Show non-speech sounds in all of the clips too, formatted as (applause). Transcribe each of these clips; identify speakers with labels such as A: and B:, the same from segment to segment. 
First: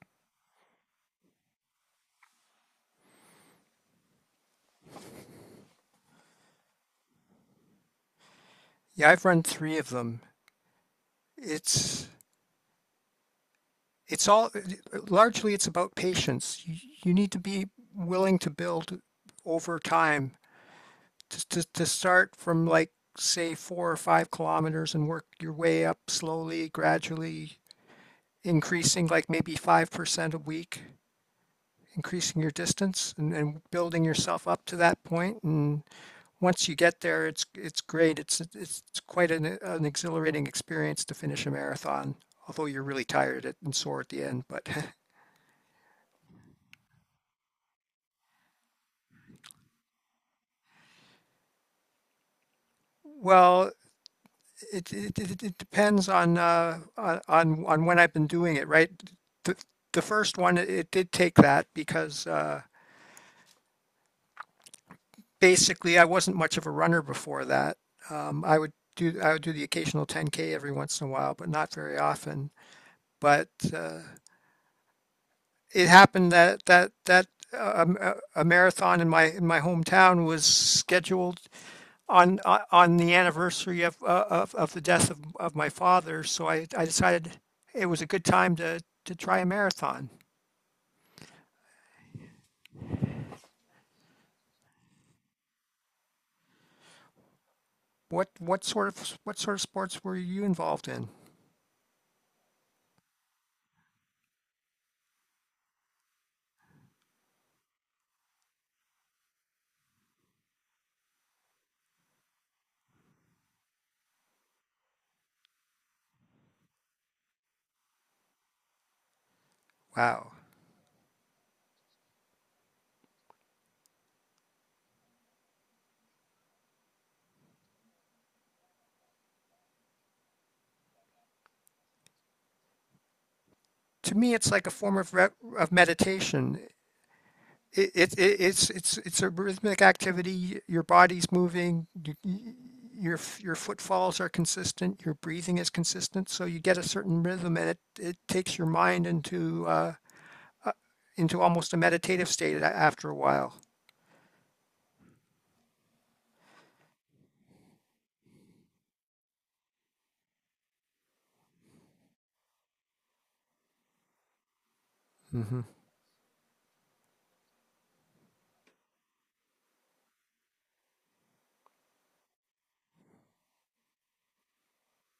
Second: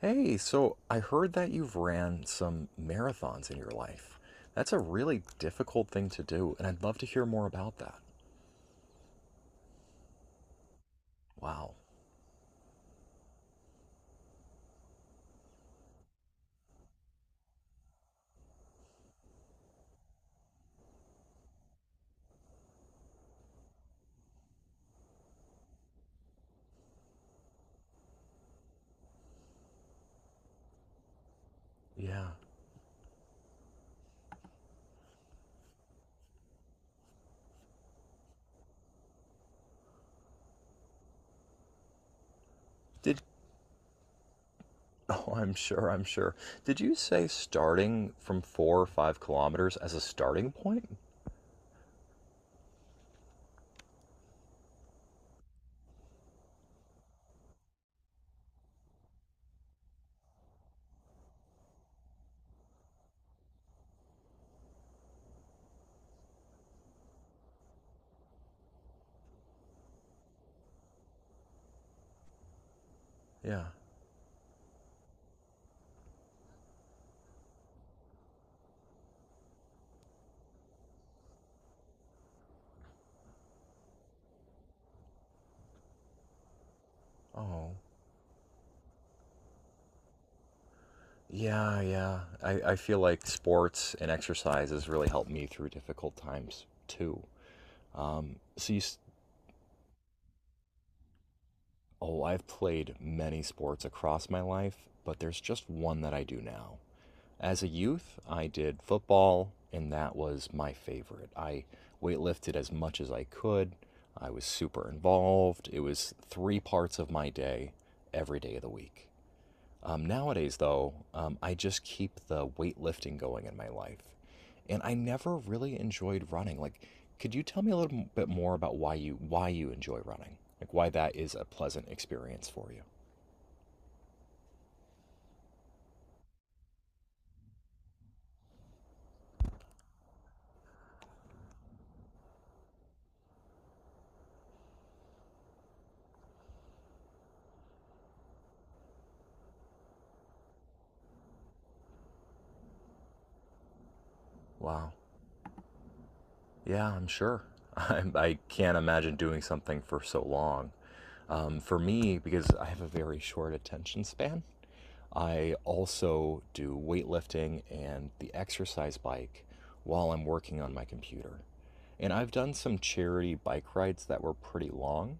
A: Hey, so I heard that you've ran some marathons in your life. That's a really difficult thing to do, and I'd love to hear more about that.
B: Yeah, I've run three of them.
A: Wow.
B: It's it's all largely it's about patience. You need to be willing to build over time to start from like say 4 or 5 kilometers and work your way up slowly, gradually increasing like maybe 5% a week,
A: Yeah.
B: increasing your distance and building yourself up to that point and once you get there, it's great. It's quite an exhilarating experience to finish a marathon, although you're really
A: Did,
B: tired at- and sore at the end. But
A: (laughs) oh, I'm sure, I'm sure. Did you say starting from 4 or 5 kilometers as a starting point?
B: (laughs) well, it depends on on when I've been doing it, right? The the first one it did take that because basically I wasn't much of a runner before that. I would do the occasional 10K every once in a while, but not very often. But
A: Yeah.
B: it happened that a marathon in my hometown was scheduled on the anniversary of of the death of my father. So I decided
A: Oh.
B: it was a good time to try a marathon.
A: Yeah, yeah. I feel like sports and exercise has really helped me through difficult times too.
B: What what
A: So you,
B: sort
A: s-
B: of what sort of sports were you involved in?
A: oh, I've played many sports across my life, but there's just one that I do now. As a youth, I did football, and that was my favorite. I weightlifted as much as I could. I was super involved. It was three parts of my day every day of the week. Um,
B: Wow.
A: nowadays, though, um, I just keep the weightlifting going in my life. And I never really enjoyed running. Like, could you tell me a little bit more about why you enjoy running? Like why that is a pleasant experience for you?
B: To me, it's like a form of meditation. It's it's a rhythmic activity. Your body's moving. Your your footfalls are consistent. Your breathing is consistent. So you get a certain rhythm, and it takes your mind into almost a meditative state after a while.
A: Wow. Yeah, I'm sure. (laughs) I can't imagine doing something for so long. For me, because I have a very short attention span, I
B: Hmm.
A: also do weightlifting and the exercise bike while I'm working on my computer. And I've done some charity bike rides that were pretty long,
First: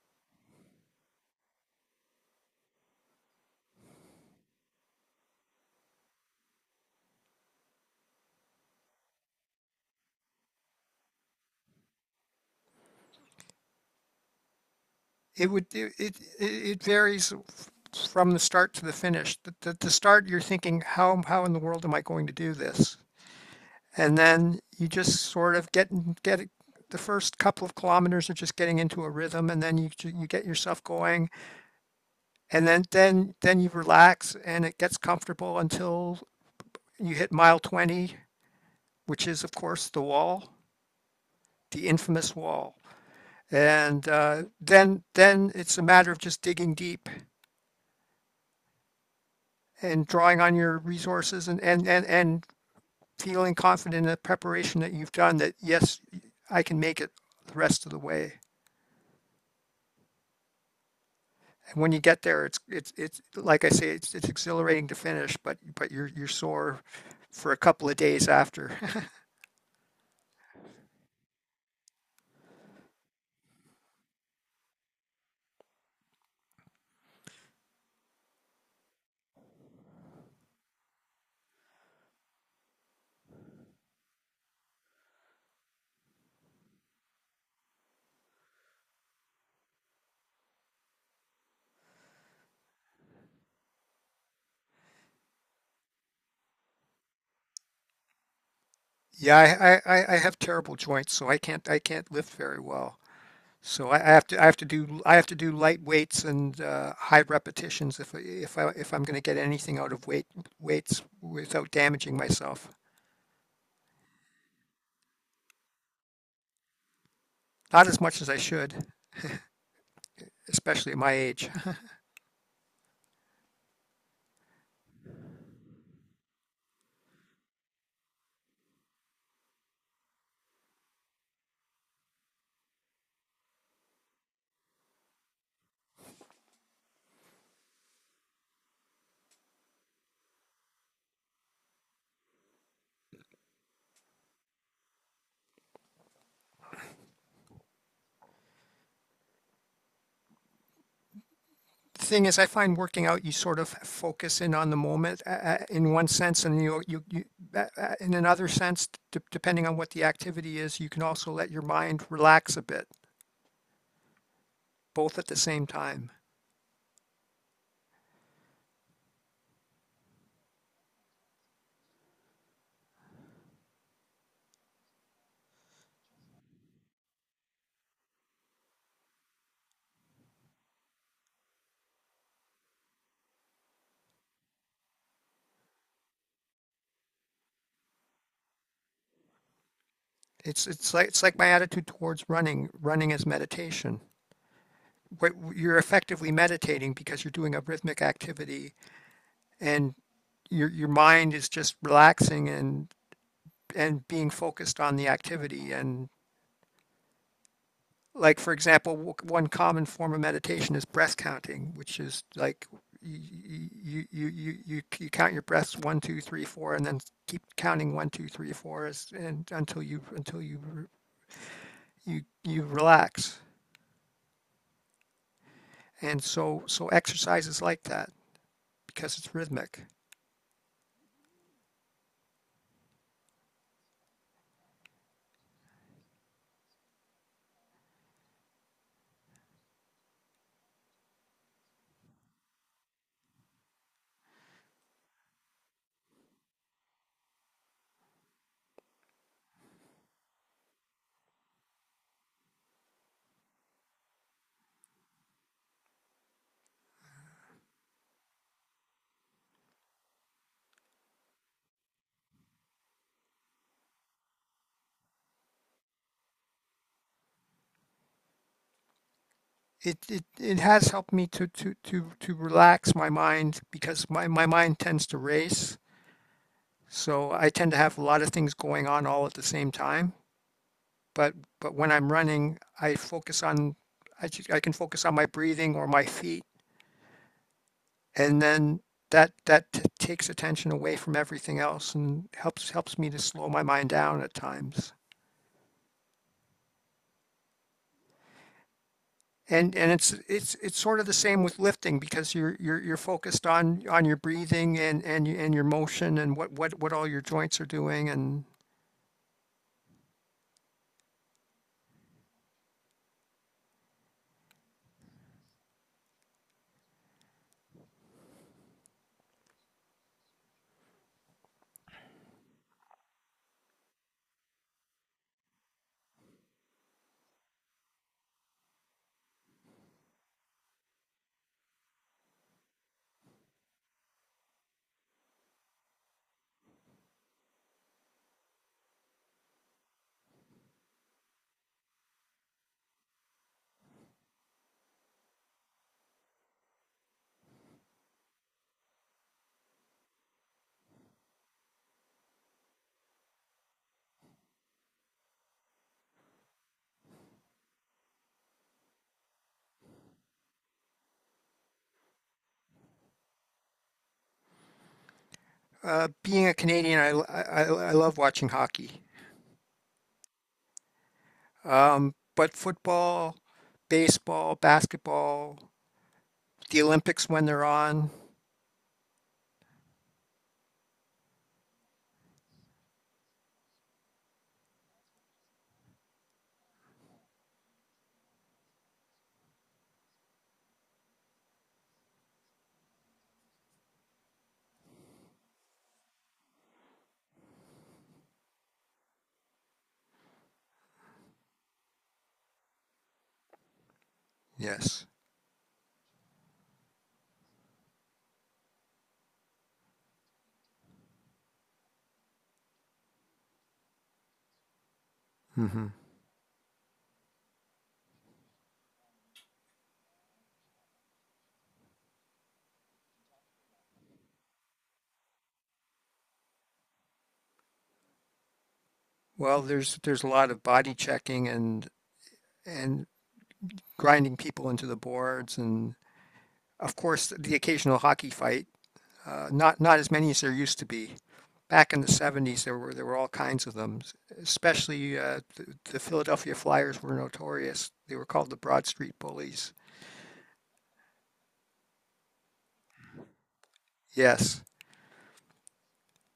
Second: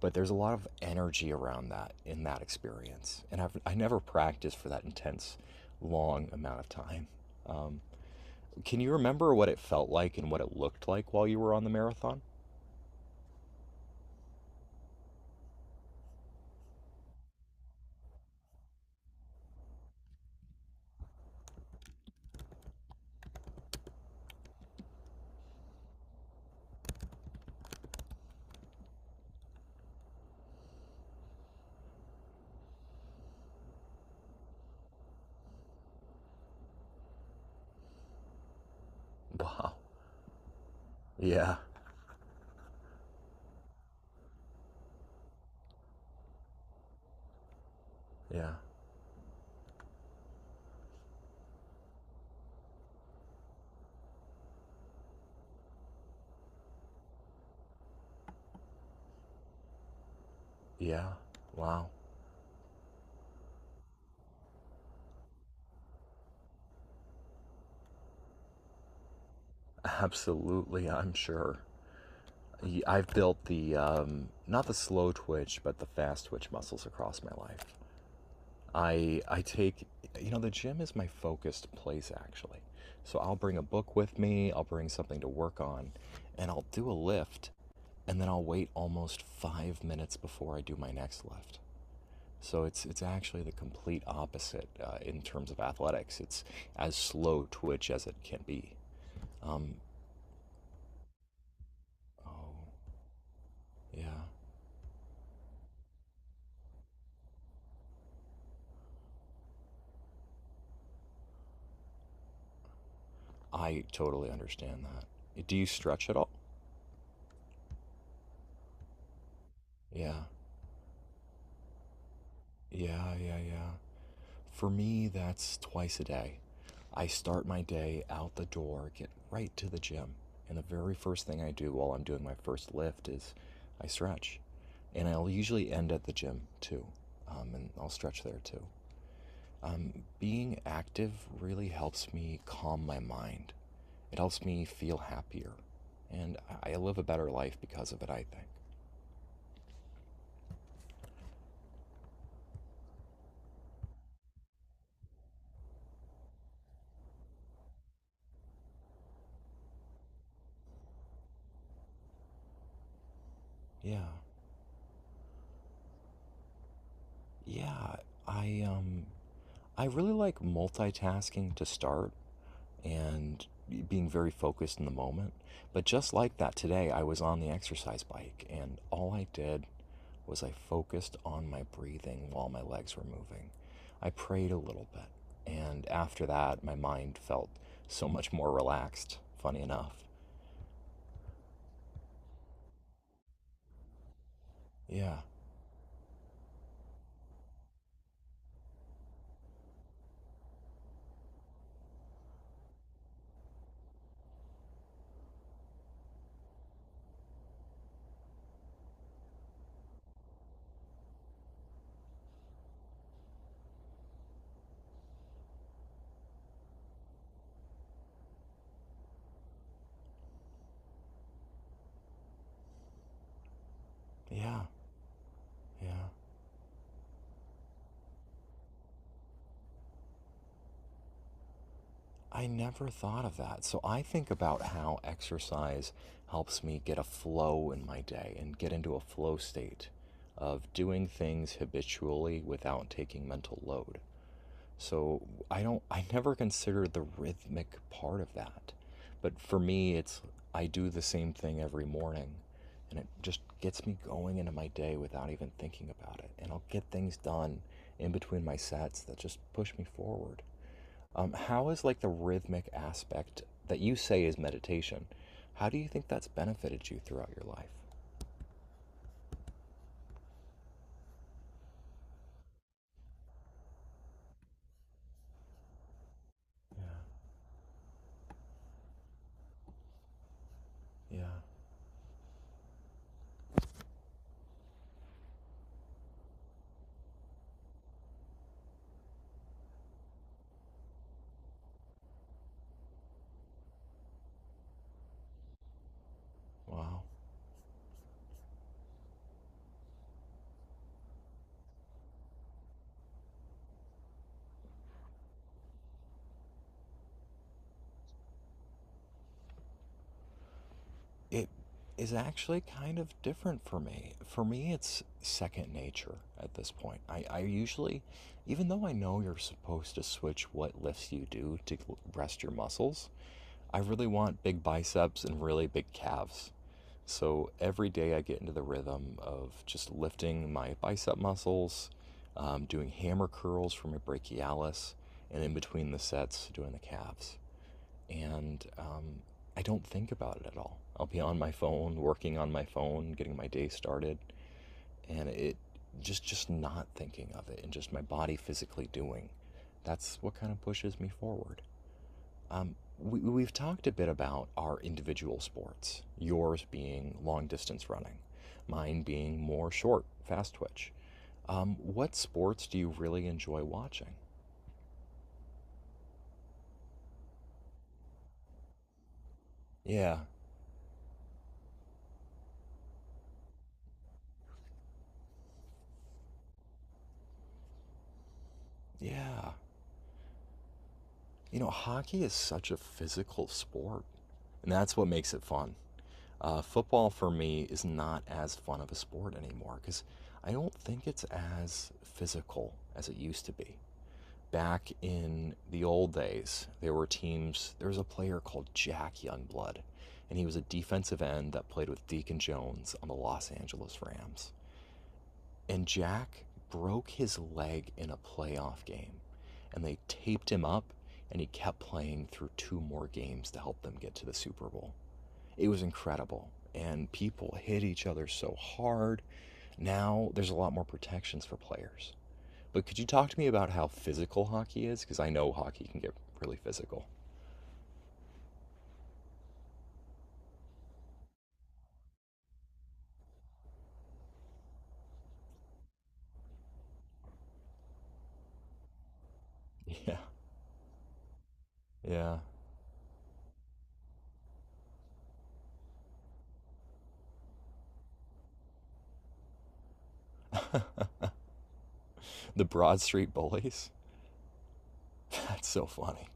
A: but there's a lot of energy around that in that experience. And I never practiced for that intense, long amount of time. Um, can you remember what it felt like and what it looked like while you were on the marathon?
B: It would it it, it varies from the start to the finish. The start, you're thinking, how in the world am I going to do this? And then you just sort of get, the first couple of kilometers are just getting into a rhythm, and then you get yourself going, and then you relax, and it gets comfortable until you hit mile 20, which is of
A: Wow.
B: course the wall,
A: Yeah.
B: the infamous wall. And then it's a matter of just digging deep
A: Yeah.
B: and drawing on your resources and feeling confident in the preparation that you've done that yes, I can make it the rest of the way.
A: Yeah.
B: And
A: Wow.
B: when you get there, it's like I say, it's exhilarating to finish, but you're sore for a couple of days after. (laughs)
A: Absolutely, I'm sure. I've built the not the slow twitch, but the fast twitch muscles across my life. I take the gym is my focused place actually. So I'll bring a book with me, I'll bring something to work on, and I'll do a lift, and then I'll wait almost 5 minutes before I do my next lift. So it's actually the complete opposite in terms of athletics. It's as slow twitch as it can be. Um,
B: Yeah, I have terrible joints, so I can't lift very
A: oh
B: well. So
A: yeah,
B: I have to do I have to do light weights and high repetitions if I'm going to get anything out of weights without damaging myself.
A: I totally understand that. Do you stretch at all?
B: Not as much as I should,
A: Yeah,
B: especially at my age.
A: yeah, yeah, yeah. For me, that's twice a day. I start my day out the door, get right to the gym, and the very first thing I do while I'm doing my first lift is I stretch, and I'll usually end at the gym too, and I'll stretch there too. Um, Being active really helps me calm my mind. It helps me feel happier. And I live a better life because of it, I think.
B: The thing is, I find working out, you sort of focus in on the moment in one sense, and you in another sense, d depending on what the activity is, you can also let your mind relax a bit,
A: Yeah.
B: both at the same time.
A: Yeah. I um I really like multitasking to start and being very focused in the moment. But just like that today, I was on the exercise bike and all I did was I focused on my breathing while my legs were moving. I prayed a little bit, and after that, my mind felt so much more relaxed, funny enough.
B: It's like my attitude towards running. Running is meditation.
A: Yeah,
B: What you're effectively meditating because you're doing a rhythmic activity, and your mind is just relaxing and being focused on the activity and like for example one common form of meditation is breath counting which is like you you count your breaths 1 2 3 4 and then keep counting 1 2 3 4 and until you relax
A: yeah, yeah.
B: and so exercise is like that because it's rhythmic.
A: I never thought of that. So I think about how exercise helps me get a flow in my day and get into a flow state of doing things habitually without taking mental load. So I never consider the rhythmic part of that. But for me it's I do the same thing every morning and it just gets me going into my day without even thinking about it. And I'll get things done in between my sets that just push me forward. How is like the rhythmic aspect that you say is meditation? How do you think that's benefited you throughout your life?
B: It has helped me to relax my mind because my mind tends to race. So I tend to have a lot of things going on all at the same time.
A: Yeah.
B: But but when I'm running, I focus on I can focus on my breathing or my feet, and then takes attention away from everything else and helps me to slow my mind down at times.
A: Wow.
B: And it's sort of the same with lifting because you're focused on your breathing and and your motion and what all your joints are doing and
A: It is actually kind of different for me. For me, it's second nature at this point. I usually, even though I know you're supposed to switch what lifts you do to rest your muscles, I really want big biceps and really big calves. So every day I get into the rhythm of just lifting my bicep muscles, doing hammer curls for my brachialis, and in between the sets, doing the calves and I don't think about it at all. I'll be on my phone, working on my phone, getting my day started, and it just not thinking of it and just my body physically doing. That's what kind of pushes me forward. We've talked a bit about our individual sports, yours being long distance running, mine being more short, fast twitch. What sports do you really enjoy watching?
B: being a Canadian, I, l- I love watching hockey.
A: Yeah,
B: But football, baseball, basketball. The Olympics when they're on.
A: yeah. You know, hockey is such a physical sport, and that's what makes it fun. Football for me is not as fun of a sport anymore because I don't think it's as physical as it used to be. Back in the old days, there were teams, there was a player called Jack Youngblood, and he was a defensive end that played with Deacon Jones on the Los Angeles Rams.
B: Yes.
A: And Jack broke his leg in a playoff game, and they taped him up, and he kept playing through two more games to help them get to the Super Bowl. It was
B: Hmm.
A: incredible, and people hit each other so hard. Now there's a lot more protections for players. But could you talk to me about how physical hockey is? Because I know hockey can get really physical.
B: Well, there's a lot of body checking and grinding people into the boards, and of course the occasional hockey fight. Not
A: (laughs)
B: as
A: Yeah,
B: many as there used to be. Back in the
A: yeah.
B: 70s, there were all kinds of them. Especially the Philadelphia Flyers were notorious. They were called the Broad Street Bullies.
A: The Broad Street Bullies.
B: Yes.
A: (laughs) That's so funny.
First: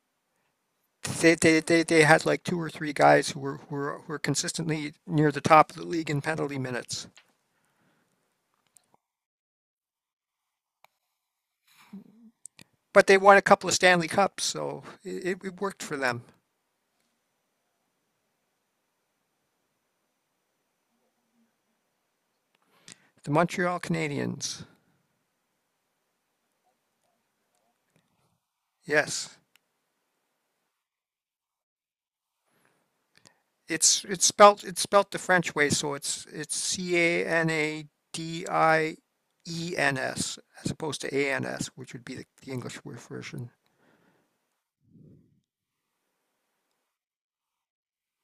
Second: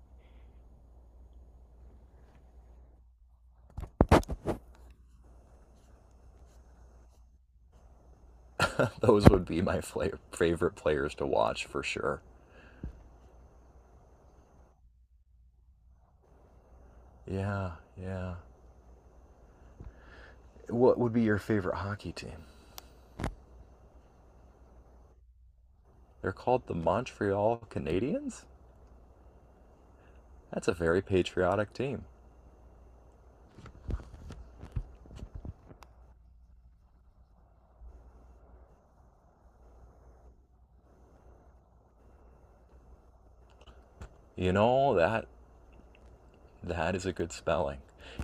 B: They had like two or three guys who were consistently near the top of the league in penalty minutes.
A: (laughs) Those would be my favorite players to watch for sure.
B: But they won a couple of Stanley Cups, so it worked for them.
A: Yeah, yeah. What would be your favorite hockey team?
B: The Montreal Canadiens.
A: They're called the Montreal Canadiens?
B: Yes,
A: That's a very patriotic team.
B: it's spelt the French way, so it's CANADIENS as opposed to ANS, which would be the English word version.
A: You know, that is a good spelling.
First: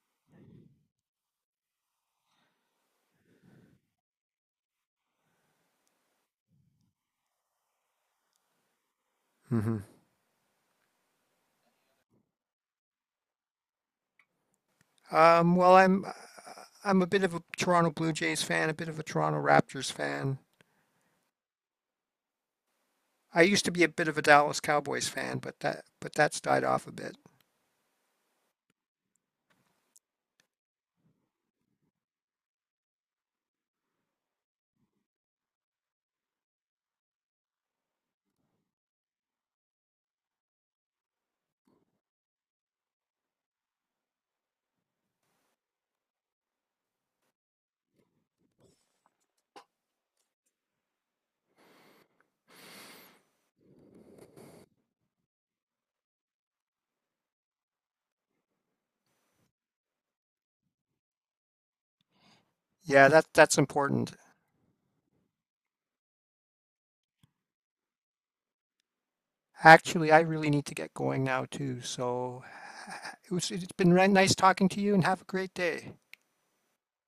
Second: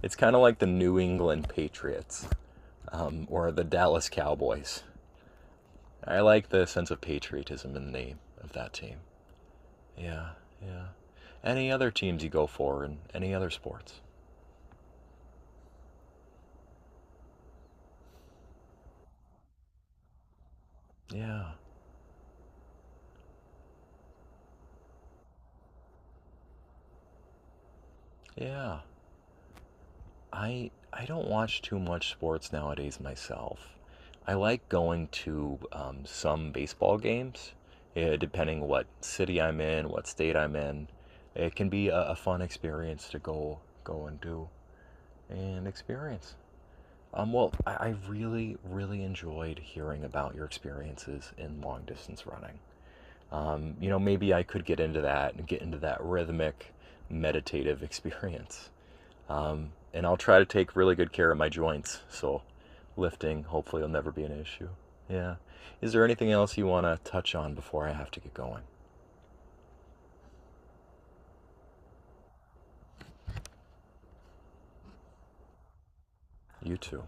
A: It's kind of like the New England Patriots or the Dallas Cowboys. I like the sense of patriotism in the name of that team.
B: Hmm.
A: Yeah, yeah. Any other teams you go for in any other sports?
B: Well, I'm a bit of a Toronto Blue Jays fan, a bit of a Toronto Raptors fan.
A: Yeah,
B: I used to be a bit of a Dallas Cowboys fan, but that's died off a bit.
A: yeah. I don't watch too much sports nowadays myself. I like going to some baseball games, eh, depending what city I'm in, what state I'm in. It can be a fun experience to go and do and experience. I really really enjoyed hearing about your experiences in long distance running. You know, maybe I could get into that and get into that rhythmic, meditative (laughs) experience. And I'll try to take really good care of my joints. So
B: Yeah, that
A: lifting
B: that's
A: hopefully will never
B: important.
A: be an issue. Yeah. Is there anything else you want to touch on before I have to get going?
B: Actually, I really need to get going now too. So it was, it's been nice talking to you and have a great day.
A: You too.